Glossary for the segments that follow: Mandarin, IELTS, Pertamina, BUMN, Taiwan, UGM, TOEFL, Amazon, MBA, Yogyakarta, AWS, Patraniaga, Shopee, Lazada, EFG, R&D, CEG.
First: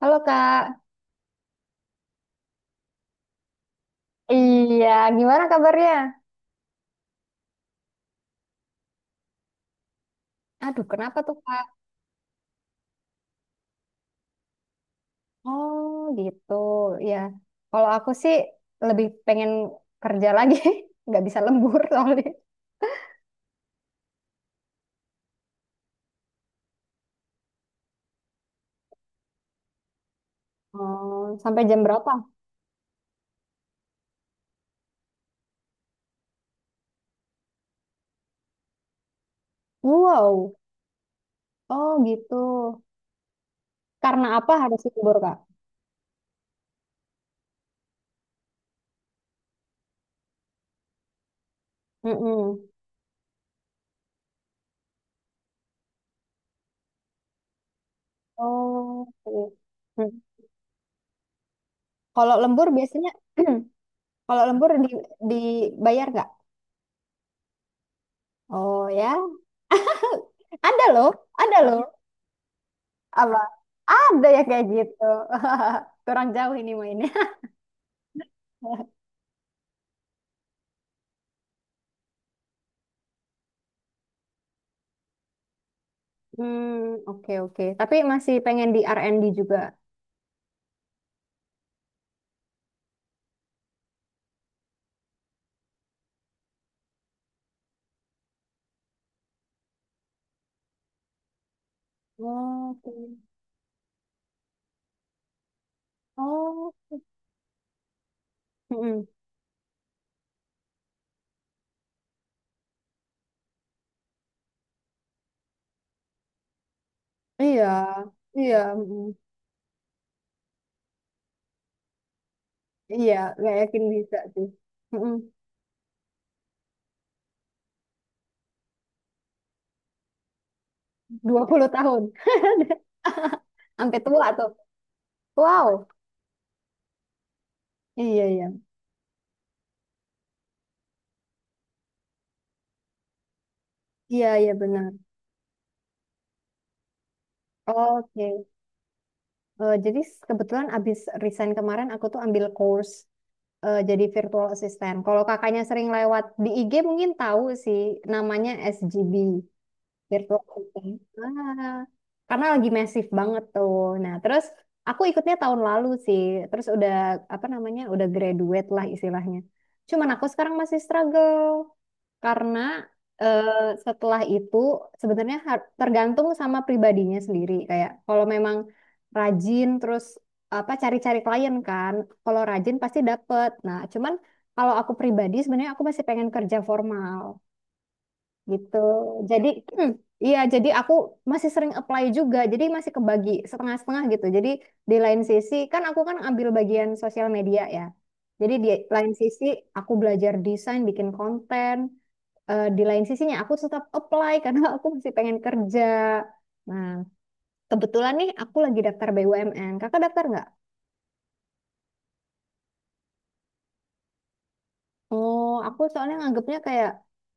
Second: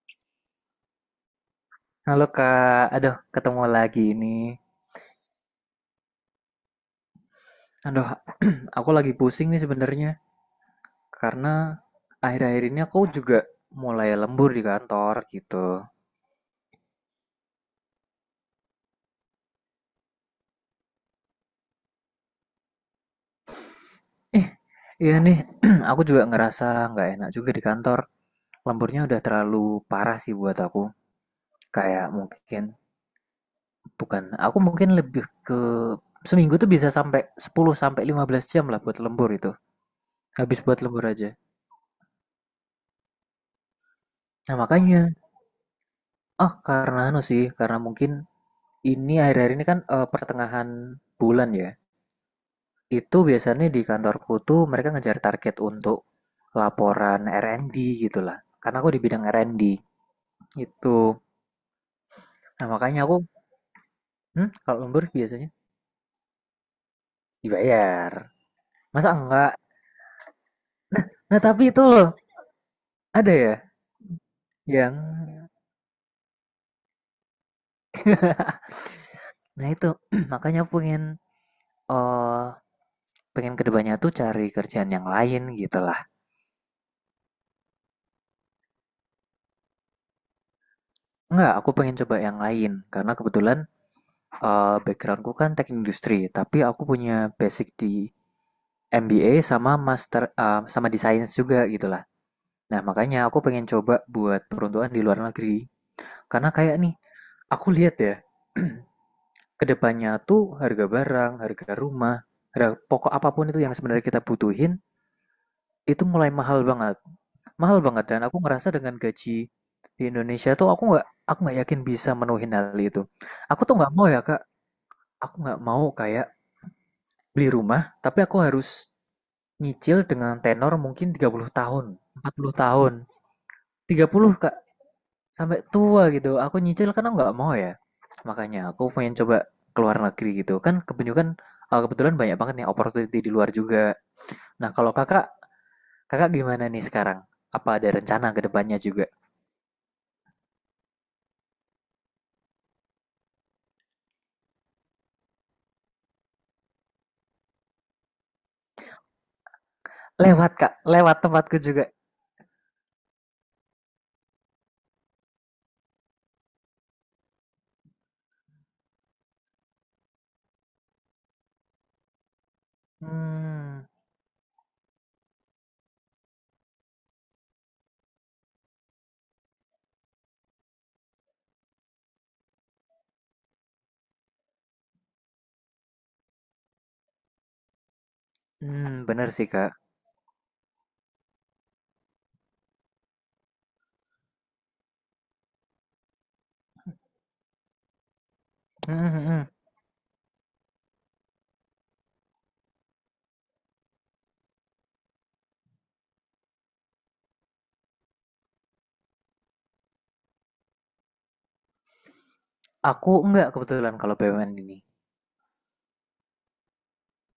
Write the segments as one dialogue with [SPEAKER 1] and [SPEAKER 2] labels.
[SPEAKER 1] Halo Kak,
[SPEAKER 2] Halo Kak, aduh ketemu lagi ini.
[SPEAKER 1] iya, gimana kabarnya?
[SPEAKER 2] Aduh, aku lagi pusing nih sebenarnya
[SPEAKER 1] Aduh kenapa tuh Kak?
[SPEAKER 2] karena akhir-akhir ini aku juga mulai lembur di kantor gitu.
[SPEAKER 1] Oh gitu, ya. Kalau aku sih lebih pengen kerja lagi, nggak bisa lembur soalnya.
[SPEAKER 2] Eh, iya nih, aku juga ngerasa nggak enak juga di kantor. Lemburnya udah terlalu parah sih buat aku.
[SPEAKER 1] Oh, sampai jam
[SPEAKER 2] Kayak
[SPEAKER 1] berapa?
[SPEAKER 2] mungkin bukan, aku mungkin lebih ke seminggu tuh bisa sampai 10 sampai 15 jam lah buat lembur itu.
[SPEAKER 1] Wow,
[SPEAKER 2] Habis buat lembur aja.
[SPEAKER 1] oh gitu. Karena apa
[SPEAKER 2] Nah,
[SPEAKER 1] harus
[SPEAKER 2] makanya,
[SPEAKER 1] lembur Kak?
[SPEAKER 2] oh karena anu sih, karena mungkin ini akhir-akhir ini kan pertengahan bulan ya.
[SPEAKER 1] Mm-mm.
[SPEAKER 2] Itu biasanya di kantorku tuh mereka ngejar target untuk laporan R&D gitu lah. Karena aku di
[SPEAKER 1] Oh,
[SPEAKER 2] bidang
[SPEAKER 1] iya.
[SPEAKER 2] R&D
[SPEAKER 1] Hmm.
[SPEAKER 2] itu.
[SPEAKER 1] Kalau lembur
[SPEAKER 2] Nah makanya
[SPEAKER 1] biasanya,
[SPEAKER 2] aku,
[SPEAKER 1] kalau lembur
[SPEAKER 2] kalau
[SPEAKER 1] di,
[SPEAKER 2] lembur biasanya
[SPEAKER 1] dibayar nggak?
[SPEAKER 2] dibayar.
[SPEAKER 1] Oh
[SPEAKER 2] Masa
[SPEAKER 1] ya,
[SPEAKER 2] enggak?
[SPEAKER 1] ada loh,
[SPEAKER 2] Nah
[SPEAKER 1] ada
[SPEAKER 2] tapi itu
[SPEAKER 1] loh.
[SPEAKER 2] loh, ada
[SPEAKER 1] Apa?
[SPEAKER 2] ya
[SPEAKER 1] Ada ya kayak gitu.
[SPEAKER 2] yang,
[SPEAKER 1] Kurang jauh ini main.
[SPEAKER 2] nah itu makanya aku pengen, eh pengen kedepannya tuh cari kerjaan yang lain gitu lah.
[SPEAKER 1] Hmm, oke oke. Tapi masih pengen di R&D juga.
[SPEAKER 2] Enggak, aku pengen coba yang lain karena kebetulan backgroundku kan teknik industri, tapi aku punya basic di MBA sama master sama di science juga gitulah. Nah,
[SPEAKER 1] Oke.
[SPEAKER 2] makanya aku pengen coba buat peruntukan di luar negeri. Karena
[SPEAKER 1] Oh,
[SPEAKER 2] kayak nih, aku lihat ya,
[SPEAKER 1] mm-mm.
[SPEAKER 2] kedepannya tuh harga barang, harga rumah, harga pokok apapun itu yang sebenarnya kita butuhin, itu mulai mahal banget.
[SPEAKER 1] Iya,
[SPEAKER 2] Mahal banget dan aku
[SPEAKER 1] iya,
[SPEAKER 2] ngerasa dengan
[SPEAKER 1] mm-mm.
[SPEAKER 2] gaji di Indonesia tuh aku nggak yakin bisa menuhin hal itu.
[SPEAKER 1] Iya, gak
[SPEAKER 2] Aku tuh
[SPEAKER 1] yakin
[SPEAKER 2] nggak mau
[SPEAKER 1] bisa
[SPEAKER 2] ya Kak,
[SPEAKER 1] sih. Mm-mm.
[SPEAKER 2] aku nggak mau kayak beli rumah, tapi aku harus nyicil dengan tenor mungkin tiga
[SPEAKER 1] dua
[SPEAKER 2] puluh
[SPEAKER 1] puluh
[SPEAKER 2] tahun,
[SPEAKER 1] tahun.
[SPEAKER 2] 40 tahun,
[SPEAKER 1] Sampai
[SPEAKER 2] tiga
[SPEAKER 1] tua
[SPEAKER 2] puluh
[SPEAKER 1] tuh.
[SPEAKER 2] Kak, sampai
[SPEAKER 1] Wow.
[SPEAKER 2] tua gitu. Aku nyicil karena nggak mau ya.
[SPEAKER 1] Iya, iya.
[SPEAKER 2] Makanya aku pengen coba keluar negeri gitu. Kan kebanyakan kebetulan banyak banget nih opportunity di luar juga.
[SPEAKER 1] Iya, iya
[SPEAKER 2] Nah, kalau
[SPEAKER 1] benar.
[SPEAKER 2] Kakak, Kakak gimana nih sekarang? Apa ada rencana ke
[SPEAKER 1] Oke.
[SPEAKER 2] depannya juga?
[SPEAKER 1] Eh, jadi kebetulan abis resign kemarin aku tuh ambil course eh, jadi virtual assistant. Kalau kakaknya sering lewat di IG mungkin tahu sih namanya SGB. Virtual
[SPEAKER 2] Lewat Kak,
[SPEAKER 1] meeting.
[SPEAKER 2] lewat tempatku
[SPEAKER 1] Ah,
[SPEAKER 2] juga.
[SPEAKER 1] karena lagi masif banget tuh. Nah, terus aku ikutnya tahun lalu sih. Terus udah apa namanya? Udah graduate lah istilahnya. Cuman aku sekarang masih struggle karena eh,
[SPEAKER 2] Hmm,
[SPEAKER 1] setelah itu sebenarnya tergantung sama pribadinya sendiri. Kayak kalau memang rajin terus apa cari-cari klien kan, kalau rajin pasti dapet. Nah, cuman kalau aku pribadi sebenarnya aku masih pengen kerja formal gitu.
[SPEAKER 2] hmm bener
[SPEAKER 1] Jadi
[SPEAKER 2] sih Kak.
[SPEAKER 1] mm, iya, jadi aku masih sering apply juga. Jadi masih kebagi setengah-setengah gitu. Jadi di lain sisi kan aku kan ambil bagian sosial media ya. Jadi di
[SPEAKER 2] Hmm,
[SPEAKER 1] lain
[SPEAKER 2] hmm,
[SPEAKER 1] sisi
[SPEAKER 2] hmm.
[SPEAKER 1] aku belajar desain, bikin konten. Eh, di lain sisinya aku tetap apply karena aku masih pengen kerja. Nah, kebetulan nih aku lagi daftar BUMN. Kakak daftar nggak?
[SPEAKER 2] Aku enggak kebetulan kalau BUMN ini.
[SPEAKER 1] Oh, aku soalnya nganggapnya kayak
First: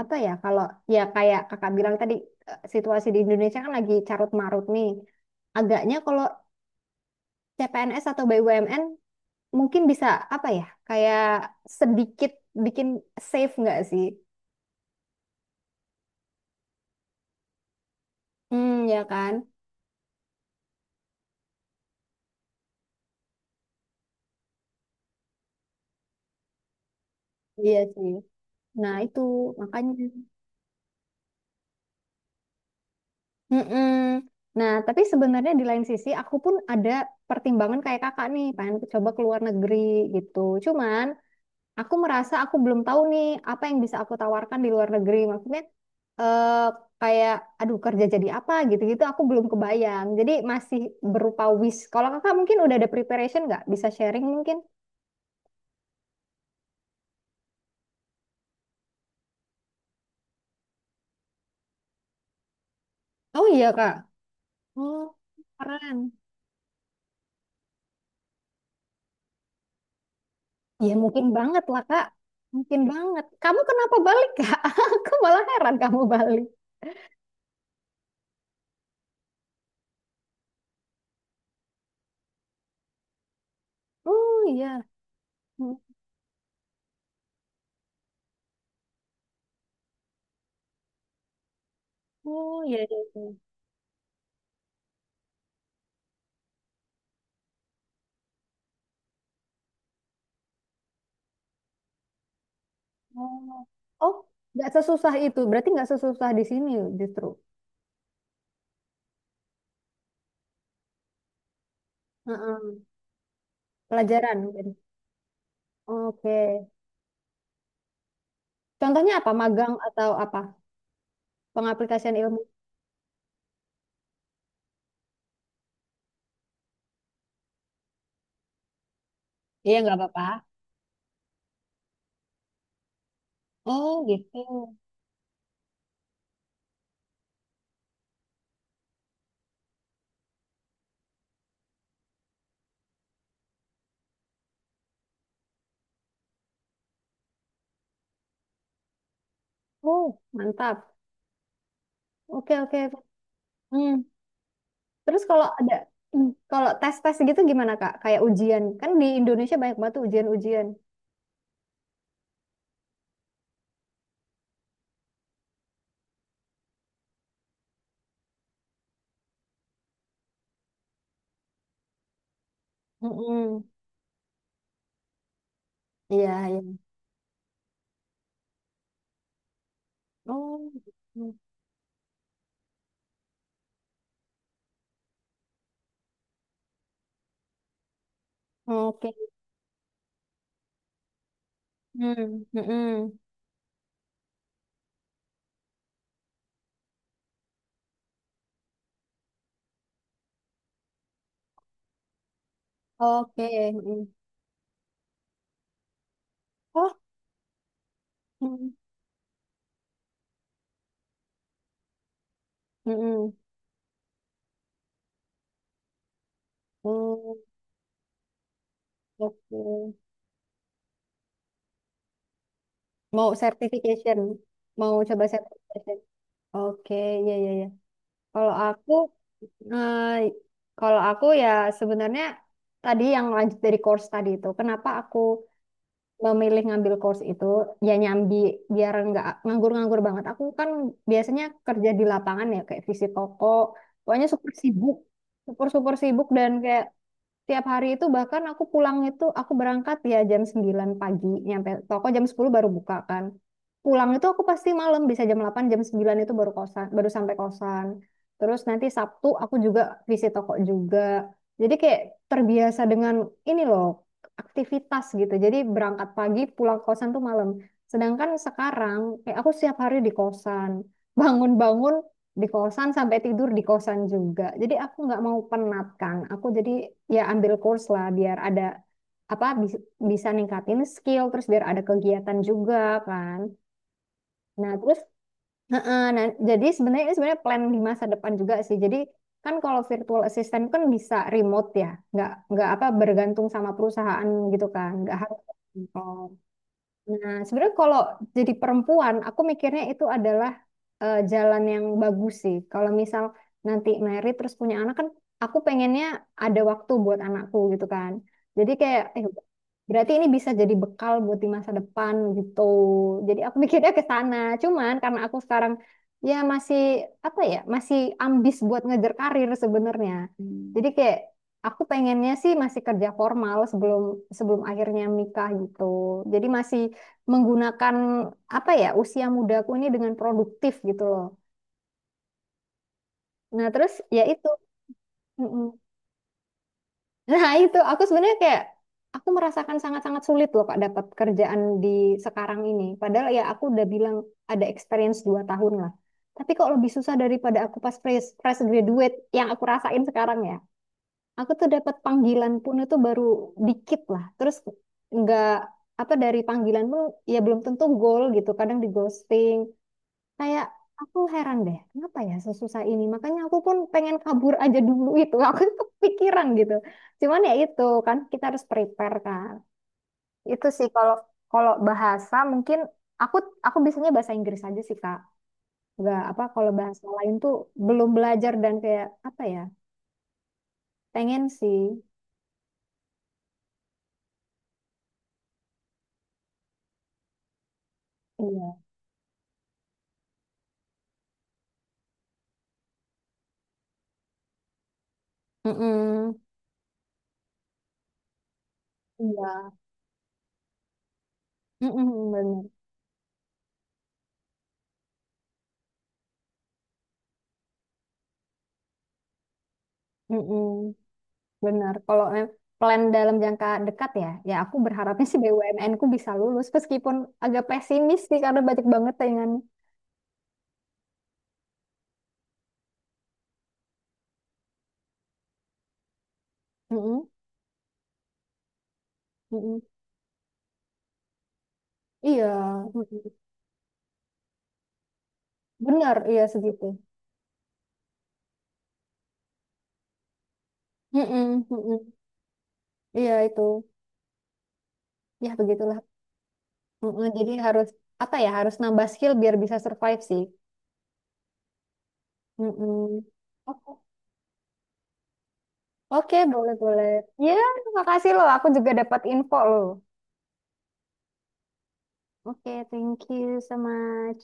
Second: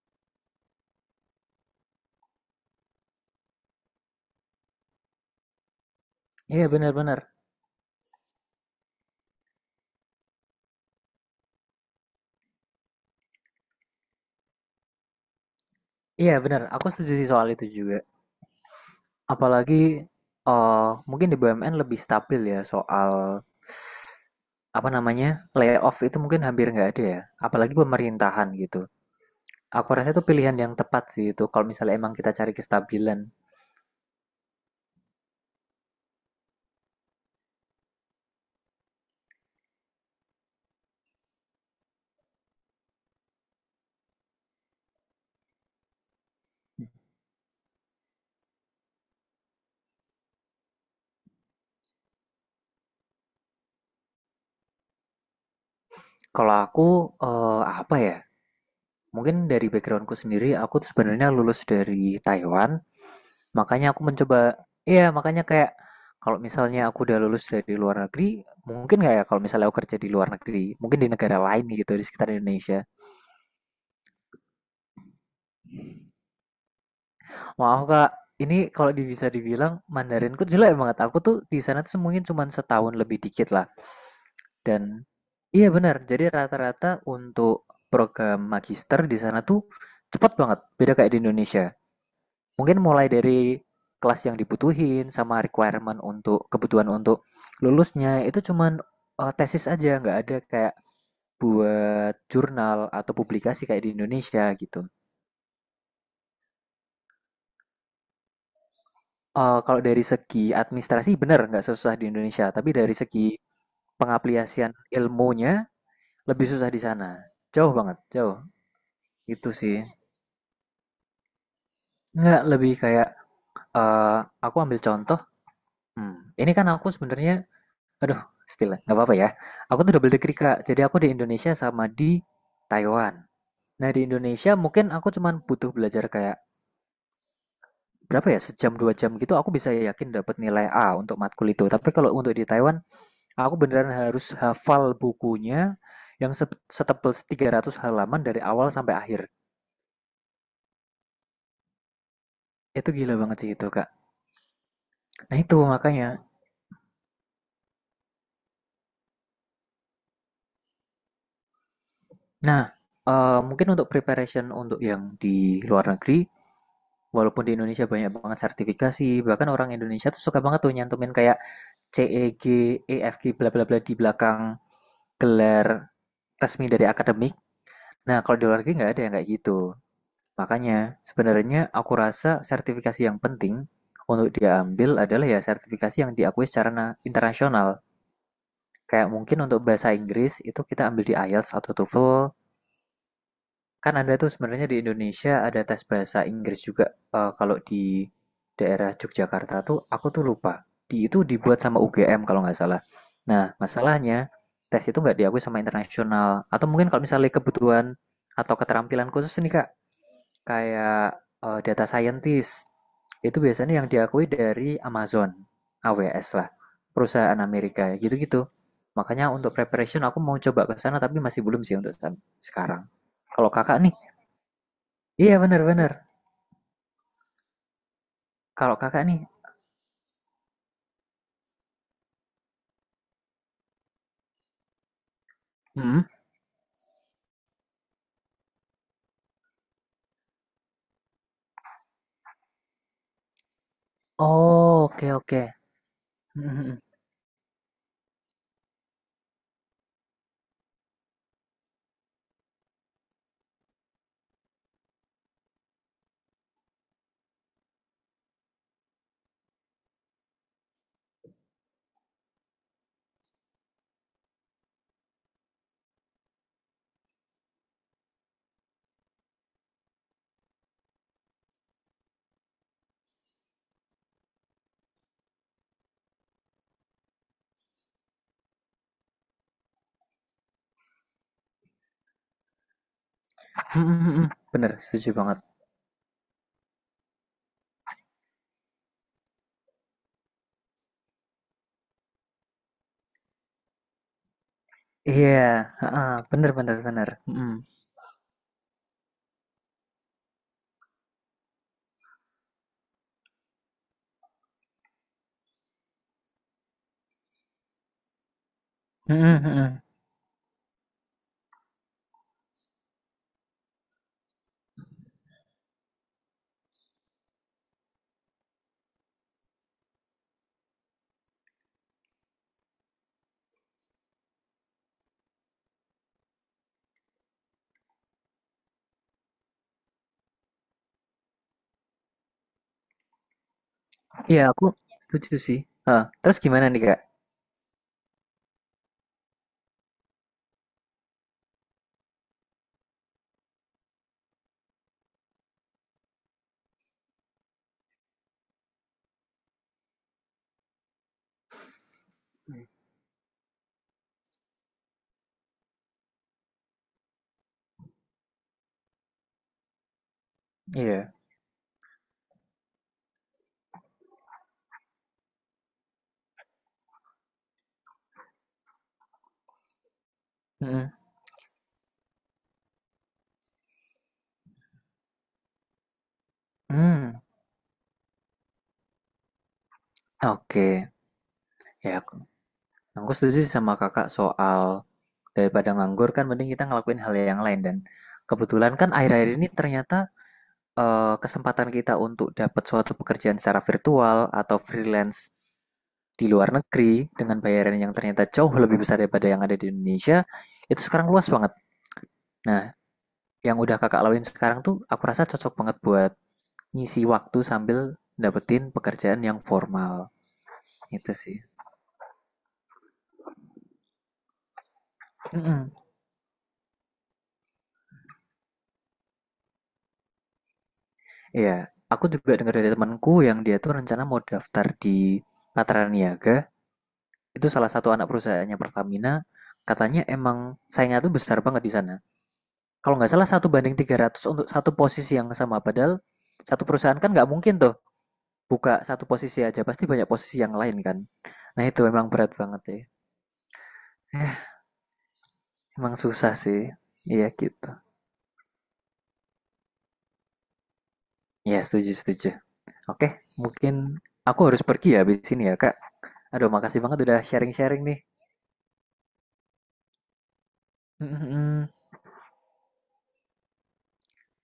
[SPEAKER 1] apa ya? Kalau ya kayak kakak bilang tadi eh, situasi di Indonesia kan lagi carut marut nih. Agaknya kalau
[SPEAKER 2] Iya benar-benar.
[SPEAKER 1] CPNS atau BUMN mungkin bisa apa ya? Kayak sedikit bikin safe nggak sih?
[SPEAKER 2] Iya benar, aku setuju sih soal itu juga.
[SPEAKER 1] Hmm, ya kan?
[SPEAKER 2] Apalagi mungkin di BUMN lebih stabil ya soal apa namanya layoff itu mungkin hampir nggak ada ya. Apalagi
[SPEAKER 1] Iya sih.
[SPEAKER 2] pemerintahan gitu.
[SPEAKER 1] Nah itu
[SPEAKER 2] Aku
[SPEAKER 1] makanya.
[SPEAKER 2] rasa itu pilihan yang tepat sih itu kalau misalnya emang kita cari kestabilan.
[SPEAKER 1] Mm-mm. Nah, tapi sebenarnya di lain sisi aku pun ada pertimbangan kayak kakak nih, pengen coba keluar negeri gitu. Cuman aku merasa aku belum tahu nih apa yang bisa aku tawarkan di luar negeri. Maksudnya eh, kayak aduh kerja jadi apa gitu-gitu aku belum kebayang. Jadi masih berupa wish. Kalau kakak mungkin udah ada preparation nggak? Bisa sharing mungkin?
[SPEAKER 2] Kalau aku apa ya? Mungkin dari backgroundku sendiri, aku tuh sebenarnya lulus dari Taiwan.
[SPEAKER 1] Oh iya
[SPEAKER 2] Makanya
[SPEAKER 1] kak.
[SPEAKER 2] aku mencoba
[SPEAKER 1] Oh
[SPEAKER 2] iya, makanya kayak
[SPEAKER 1] keren.
[SPEAKER 2] kalau misalnya aku udah lulus dari luar negeri, mungkin nggak ya kalau misalnya aku kerja di luar negeri,
[SPEAKER 1] Ya
[SPEAKER 2] mungkin di
[SPEAKER 1] mungkin
[SPEAKER 2] negara
[SPEAKER 1] banget
[SPEAKER 2] lain
[SPEAKER 1] lah
[SPEAKER 2] gitu di
[SPEAKER 1] kak.
[SPEAKER 2] sekitar
[SPEAKER 1] Mungkin
[SPEAKER 2] Indonesia.
[SPEAKER 1] banget. Kamu kenapa balik kak? Aku malah heran kamu balik.
[SPEAKER 2] Maaf Kak, ini kalau bisa dibilang Mandarinku jelek banget. Aku tuh di sana tuh mungkin cuma setahun lebih dikit lah.
[SPEAKER 1] Oh iya.
[SPEAKER 2] Dan iya
[SPEAKER 1] Hmm.
[SPEAKER 2] benar, jadi rata-rata untuk program magister di sana tuh cepat banget, beda kayak di Indonesia.
[SPEAKER 1] Oh iya.
[SPEAKER 2] Mungkin
[SPEAKER 1] Iya,
[SPEAKER 2] mulai dari
[SPEAKER 1] iya.
[SPEAKER 2] kelas yang dibutuhin sama requirement untuk kebutuhan untuk lulusnya itu cuman, tesis aja, nggak ada kayak buat jurnal atau
[SPEAKER 1] Oh,
[SPEAKER 2] publikasi kayak di
[SPEAKER 1] oh,
[SPEAKER 2] Indonesia
[SPEAKER 1] nggak
[SPEAKER 2] gitu.
[SPEAKER 1] sesusah itu. Berarti nggak sesusah di sini justru.
[SPEAKER 2] Kalau dari segi administrasi bener nggak susah di Indonesia, tapi
[SPEAKER 1] Heeh.
[SPEAKER 2] dari segi
[SPEAKER 1] Pelajaran
[SPEAKER 2] pengaplikasian
[SPEAKER 1] mungkin.
[SPEAKER 2] ilmunya lebih
[SPEAKER 1] Oke.
[SPEAKER 2] susah di sana. Jauh banget, jauh,
[SPEAKER 1] Contohnya apa?
[SPEAKER 2] itu
[SPEAKER 1] Magang
[SPEAKER 2] sih.
[SPEAKER 1] atau apa? Pengaplikasian
[SPEAKER 2] Nggak,
[SPEAKER 1] ilmu.
[SPEAKER 2] lebih kayak, eee, aku ambil contoh, ini kan aku sebenarnya aduh, spill ya, nggak apa-apa ya.
[SPEAKER 1] Iya,
[SPEAKER 2] Aku
[SPEAKER 1] nggak
[SPEAKER 2] tuh double
[SPEAKER 1] apa-apa.
[SPEAKER 2] degree, Kak. Jadi aku di Indonesia sama di Taiwan. Nah,
[SPEAKER 1] Oh,
[SPEAKER 2] di
[SPEAKER 1] gitu.
[SPEAKER 2] Indonesia mungkin aku cuman butuh belajar kayak berapa ya, sejam dua jam gitu aku bisa yakin dapat nilai A untuk matkul itu. Tapi kalau untuk di Taiwan, aku beneran harus hafal bukunya yang setebal 300 halaman dari awal sampai akhir.
[SPEAKER 1] Oh, mantap. Oke, oke.
[SPEAKER 2] Itu gila banget sih itu, Kak.
[SPEAKER 1] Hmm. Terus
[SPEAKER 2] Nah,
[SPEAKER 1] kalau
[SPEAKER 2] itu
[SPEAKER 1] ada
[SPEAKER 2] makanya
[SPEAKER 1] hmm, kalau tes-tes gitu gimana, Kak? Kayak ujian. Kan di Indonesia banyak banget tuh ujian-ujian.
[SPEAKER 2] nah, mungkin untuk preparation untuk yang di luar negeri, walaupun di Indonesia banyak banget sertifikasi, bahkan orang Indonesia tuh suka banget tuh nyantumin kayak CEG, EFG, bla
[SPEAKER 1] Mm-mm.
[SPEAKER 2] bla bla di belakang gelar
[SPEAKER 1] Iya,
[SPEAKER 2] resmi
[SPEAKER 1] iya.
[SPEAKER 2] dari akademik. Nah, kalau di luar negeri nggak ada yang kayak gitu.
[SPEAKER 1] Oh,
[SPEAKER 2] Makanya
[SPEAKER 1] gitu.
[SPEAKER 2] sebenarnya aku rasa sertifikasi yang penting untuk diambil adalah ya sertifikasi yang diakui secara internasional. Kayak
[SPEAKER 1] Oke.
[SPEAKER 2] mungkin untuk bahasa Inggris itu kita ambil di IELTS atau TOEFL.
[SPEAKER 1] Hmm. Mm-mm.
[SPEAKER 2] Kan ada tuh sebenarnya di Indonesia ada tes bahasa Inggris juga. Kalau di daerah Yogyakarta tuh aku tuh lupa. Di itu dibuat sama UGM kalau nggak salah.
[SPEAKER 1] Oke.
[SPEAKER 2] Nah,
[SPEAKER 1] Mm-mm.
[SPEAKER 2] masalahnya tes itu nggak diakui sama internasional. Atau mungkin
[SPEAKER 1] Oh.
[SPEAKER 2] kalau misalnya kebutuhan atau
[SPEAKER 1] Mm.
[SPEAKER 2] keterampilan khusus nih Kak, kayak data scientist.
[SPEAKER 1] Mm-mm.
[SPEAKER 2] Itu biasanya yang diakui dari Amazon, AWS lah,
[SPEAKER 1] Hmm.
[SPEAKER 2] perusahaan Amerika gitu-gitu. Makanya untuk
[SPEAKER 1] Oke.
[SPEAKER 2] preparation aku mau coba ke sana tapi masih belum sih untuk sekarang.
[SPEAKER 1] Mau
[SPEAKER 2] Kalau kakak nih,
[SPEAKER 1] certification. Mau coba
[SPEAKER 2] iya bener-bener.
[SPEAKER 1] certification. Oke, ya ya ya. Kalau
[SPEAKER 2] Kalau
[SPEAKER 1] aku
[SPEAKER 2] kakak nih,
[SPEAKER 1] eh, kalau aku ya sebenarnya tadi yang lanjut dari course tadi itu, kenapa aku
[SPEAKER 2] hmm?
[SPEAKER 1] memilih ngambil course itu ya nyambi biar nggak nganggur-nganggur banget. Aku kan biasanya kerja di lapangan ya kayak visi toko, pokoknya super
[SPEAKER 2] Oh
[SPEAKER 1] sibuk,
[SPEAKER 2] oke oke.
[SPEAKER 1] super super sibuk
[SPEAKER 2] Hmm,
[SPEAKER 1] dan
[SPEAKER 2] hmm,
[SPEAKER 1] kayak tiap hari itu bahkan aku pulang itu aku berangkat ya jam 9 pagi nyampe toko jam 10 baru buka kan. Pulang itu aku pasti malam bisa jam 8 jam 9 itu baru kosan baru sampai kosan. Terus nanti Sabtu aku juga visit toko juga. Jadi kayak terbiasa dengan ini loh aktivitas gitu. Jadi berangkat pagi pulang kosan tuh malam. Sedangkan sekarang kayak aku setiap hari di kosan. Bangun-bangun di kosan sampai tidur di kosan juga. Jadi aku nggak mau penat kan. Aku jadi ya ambil course lah biar ada apa bis- bisa ningkatin skill terus biar ada kegiatan juga kan.
[SPEAKER 2] hmm.
[SPEAKER 1] Nah,
[SPEAKER 2] Bener,
[SPEAKER 1] terus
[SPEAKER 2] setuju banget.
[SPEAKER 1] heeh, nah, jadi sebenarnya ini sebenarnya plan di masa depan juga sih. Jadi kan kalau virtual assistant kan bisa remote ya. Nggak apa bergantung sama perusahaan gitu kan. Nggak
[SPEAKER 2] Iya,
[SPEAKER 1] harus di
[SPEAKER 2] heeh,
[SPEAKER 1] kantor.
[SPEAKER 2] bener bener bener.
[SPEAKER 1] Nah,
[SPEAKER 2] Hmm.
[SPEAKER 1] sebenarnya kalau jadi perempuan, aku mikirnya itu adalah eh, jalan yang bagus sih. Kalau misal nanti married terus punya anak kan, aku pengennya ada waktu buat anakku gitu kan. Jadi kayak,
[SPEAKER 2] Hmm,
[SPEAKER 1] eh,
[SPEAKER 2] hmm, hmm, hmm.
[SPEAKER 1] berarti ini bisa jadi bekal buat di masa depan gitu. Jadi aku mikirnya ke sana. Cuman karena aku sekarang ya masih apa ya, masih ambis buat ngejar karir sebenarnya. Hmm. Jadi kayak aku pengennya sih masih kerja formal sebelum sebelum akhirnya nikah gitu. Jadi masih menggunakan apa ya usia mudaku ini dengan produktif gitu loh. Nah terus ya
[SPEAKER 2] Iya
[SPEAKER 1] itu,
[SPEAKER 2] aku setuju sih.
[SPEAKER 1] mm-mm.
[SPEAKER 2] Heeh, terus gimana nih kak?
[SPEAKER 1] Nah itu aku sebenarnya kayak aku merasakan sangat-sangat sulit loh Kak dapat kerjaan di sekarang ini. Padahal ya aku udah bilang ada experience 2 tahun lah. Tapi kok lebih susah daripada aku pas fresh graduate yang aku rasain sekarang ya. Aku tuh dapat panggilan pun itu baru dikit lah. Terus nggak apa dari panggilan pun ya belum tentu goal gitu. Kadang di ghosting. Kayak
[SPEAKER 2] Iya.
[SPEAKER 1] aku heran deh, kenapa ya sesusah ini? Makanya aku pun pengen kabur aja dulu itu. Aku kepikiran gitu. Cuman ya itu kan kita harus prepare kan. Itu
[SPEAKER 2] Hmm.
[SPEAKER 1] sih kalau kalau bahasa mungkin aku biasanya bahasa Inggris aja sih Kak. Gak apa kalau bahasa
[SPEAKER 2] Hmm.
[SPEAKER 1] lain tuh belum belajar dan kayak apa ya?
[SPEAKER 2] Oke.
[SPEAKER 1] Pengen
[SPEAKER 2] Ya
[SPEAKER 1] sih.
[SPEAKER 2] aku setuju sih sama kakak soal daripada nganggur kan mending kita ngelakuin hal yang lain dan kebetulan
[SPEAKER 1] Iya.
[SPEAKER 2] kan akhir-akhir ini ternyata kesempatan kita untuk dapat suatu pekerjaan secara virtual atau freelance di
[SPEAKER 1] Mm-mm.
[SPEAKER 2] luar negeri dengan bayaran yang ternyata jauh lebih besar daripada yang ada di
[SPEAKER 1] Iya.
[SPEAKER 2] Indonesia, itu sekarang luas banget.
[SPEAKER 1] Mm-mm, bener.
[SPEAKER 2] Nah, yang udah kakak lakuin sekarang tuh aku rasa cocok banget buat ngisi waktu sambil dapetin pekerjaan yang formal.
[SPEAKER 1] Mm-mm.
[SPEAKER 2] Itu sih.
[SPEAKER 1] Benar, kalau plan dalam jangka dekat ya, ya aku berharapnya sih
[SPEAKER 2] Mm.
[SPEAKER 1] BUMN ku bisa lulus meskipun agak pesimis sih karena banyak banget tayangan.
[SPEAKER 2] Iya, aku juga dengar dari temanku yang dia tuh rencana mau daftar di Patraniaga. Niaga.
[SPEAKER 1] Mm-mm,
[SPEAKER 2] Itu salah satu anak perusahaannya Pertamina.
[SPEAKER 1] mm-mm.
[SPEAKER 2] Katanya emang saingnya tuh besar banget di sana.
[SPEAKER 1] Iya,
[SPEAKER 2] Kalau nggak salah
[SPEAKER 1] mm-mm.
[SPEAKER 2] 1 banding 300 untuk satu posisi yang sama. Padahal
[SPEAKER 1] Benar, iya
[SPEAKER 2] satu
[SPEAKER 1] segitu.
[SPEAKER 2] perusahaan kan nggak mungkin tuh buka satu posisi aja pasti banyak posisi yang lain kan, nah
[SPEAKER 1] Mm-mm,
[SPEAKER 2] itu
[SPEAKER 1] mm-mm.
[SPEAKER 2] emang berat banget ya,
[SPEAKER 1] Iya itu,
[SPEAKER 2] eh,
[SPEAKER 1] ya
[SPEAKER 2] emang
[SPEAKER 1] begitulah.
[SPEAKER 2] susah sih, iya
[SPEAKER 1] Mm-mm, jadi
[SPEAKER 2] gitu,
[SPEAKER 1] harus apa ya, harus nambah skill biar bisa survive sih.
[SPEAKER 2] ya setuju setuju, oke
[SPEAKER 1] Mm-mm.
[SPEAKER 2] mungkin
[SPEAKER 1] Oke,
[SPEAKER 2] aku harus pergi ya habis ini ya kak,
[SPEAKER 1] oke,
[SPEAKER 2] aduh
[SPEAKER 1] boleh
[SPEAKER 2] makasih banget
[SPEAKER 1] boleh.
[SPEAKER 2] udah
[SPEAKER 1] Ya,
[SPEAKER 2] sharing-sharing nih.
[SPEAKER 1] makasih loh, aku juga dapat info loh.
[SPEAKER 2] Mm-mm.
[SPEAKER 1] Oke, thank you so much.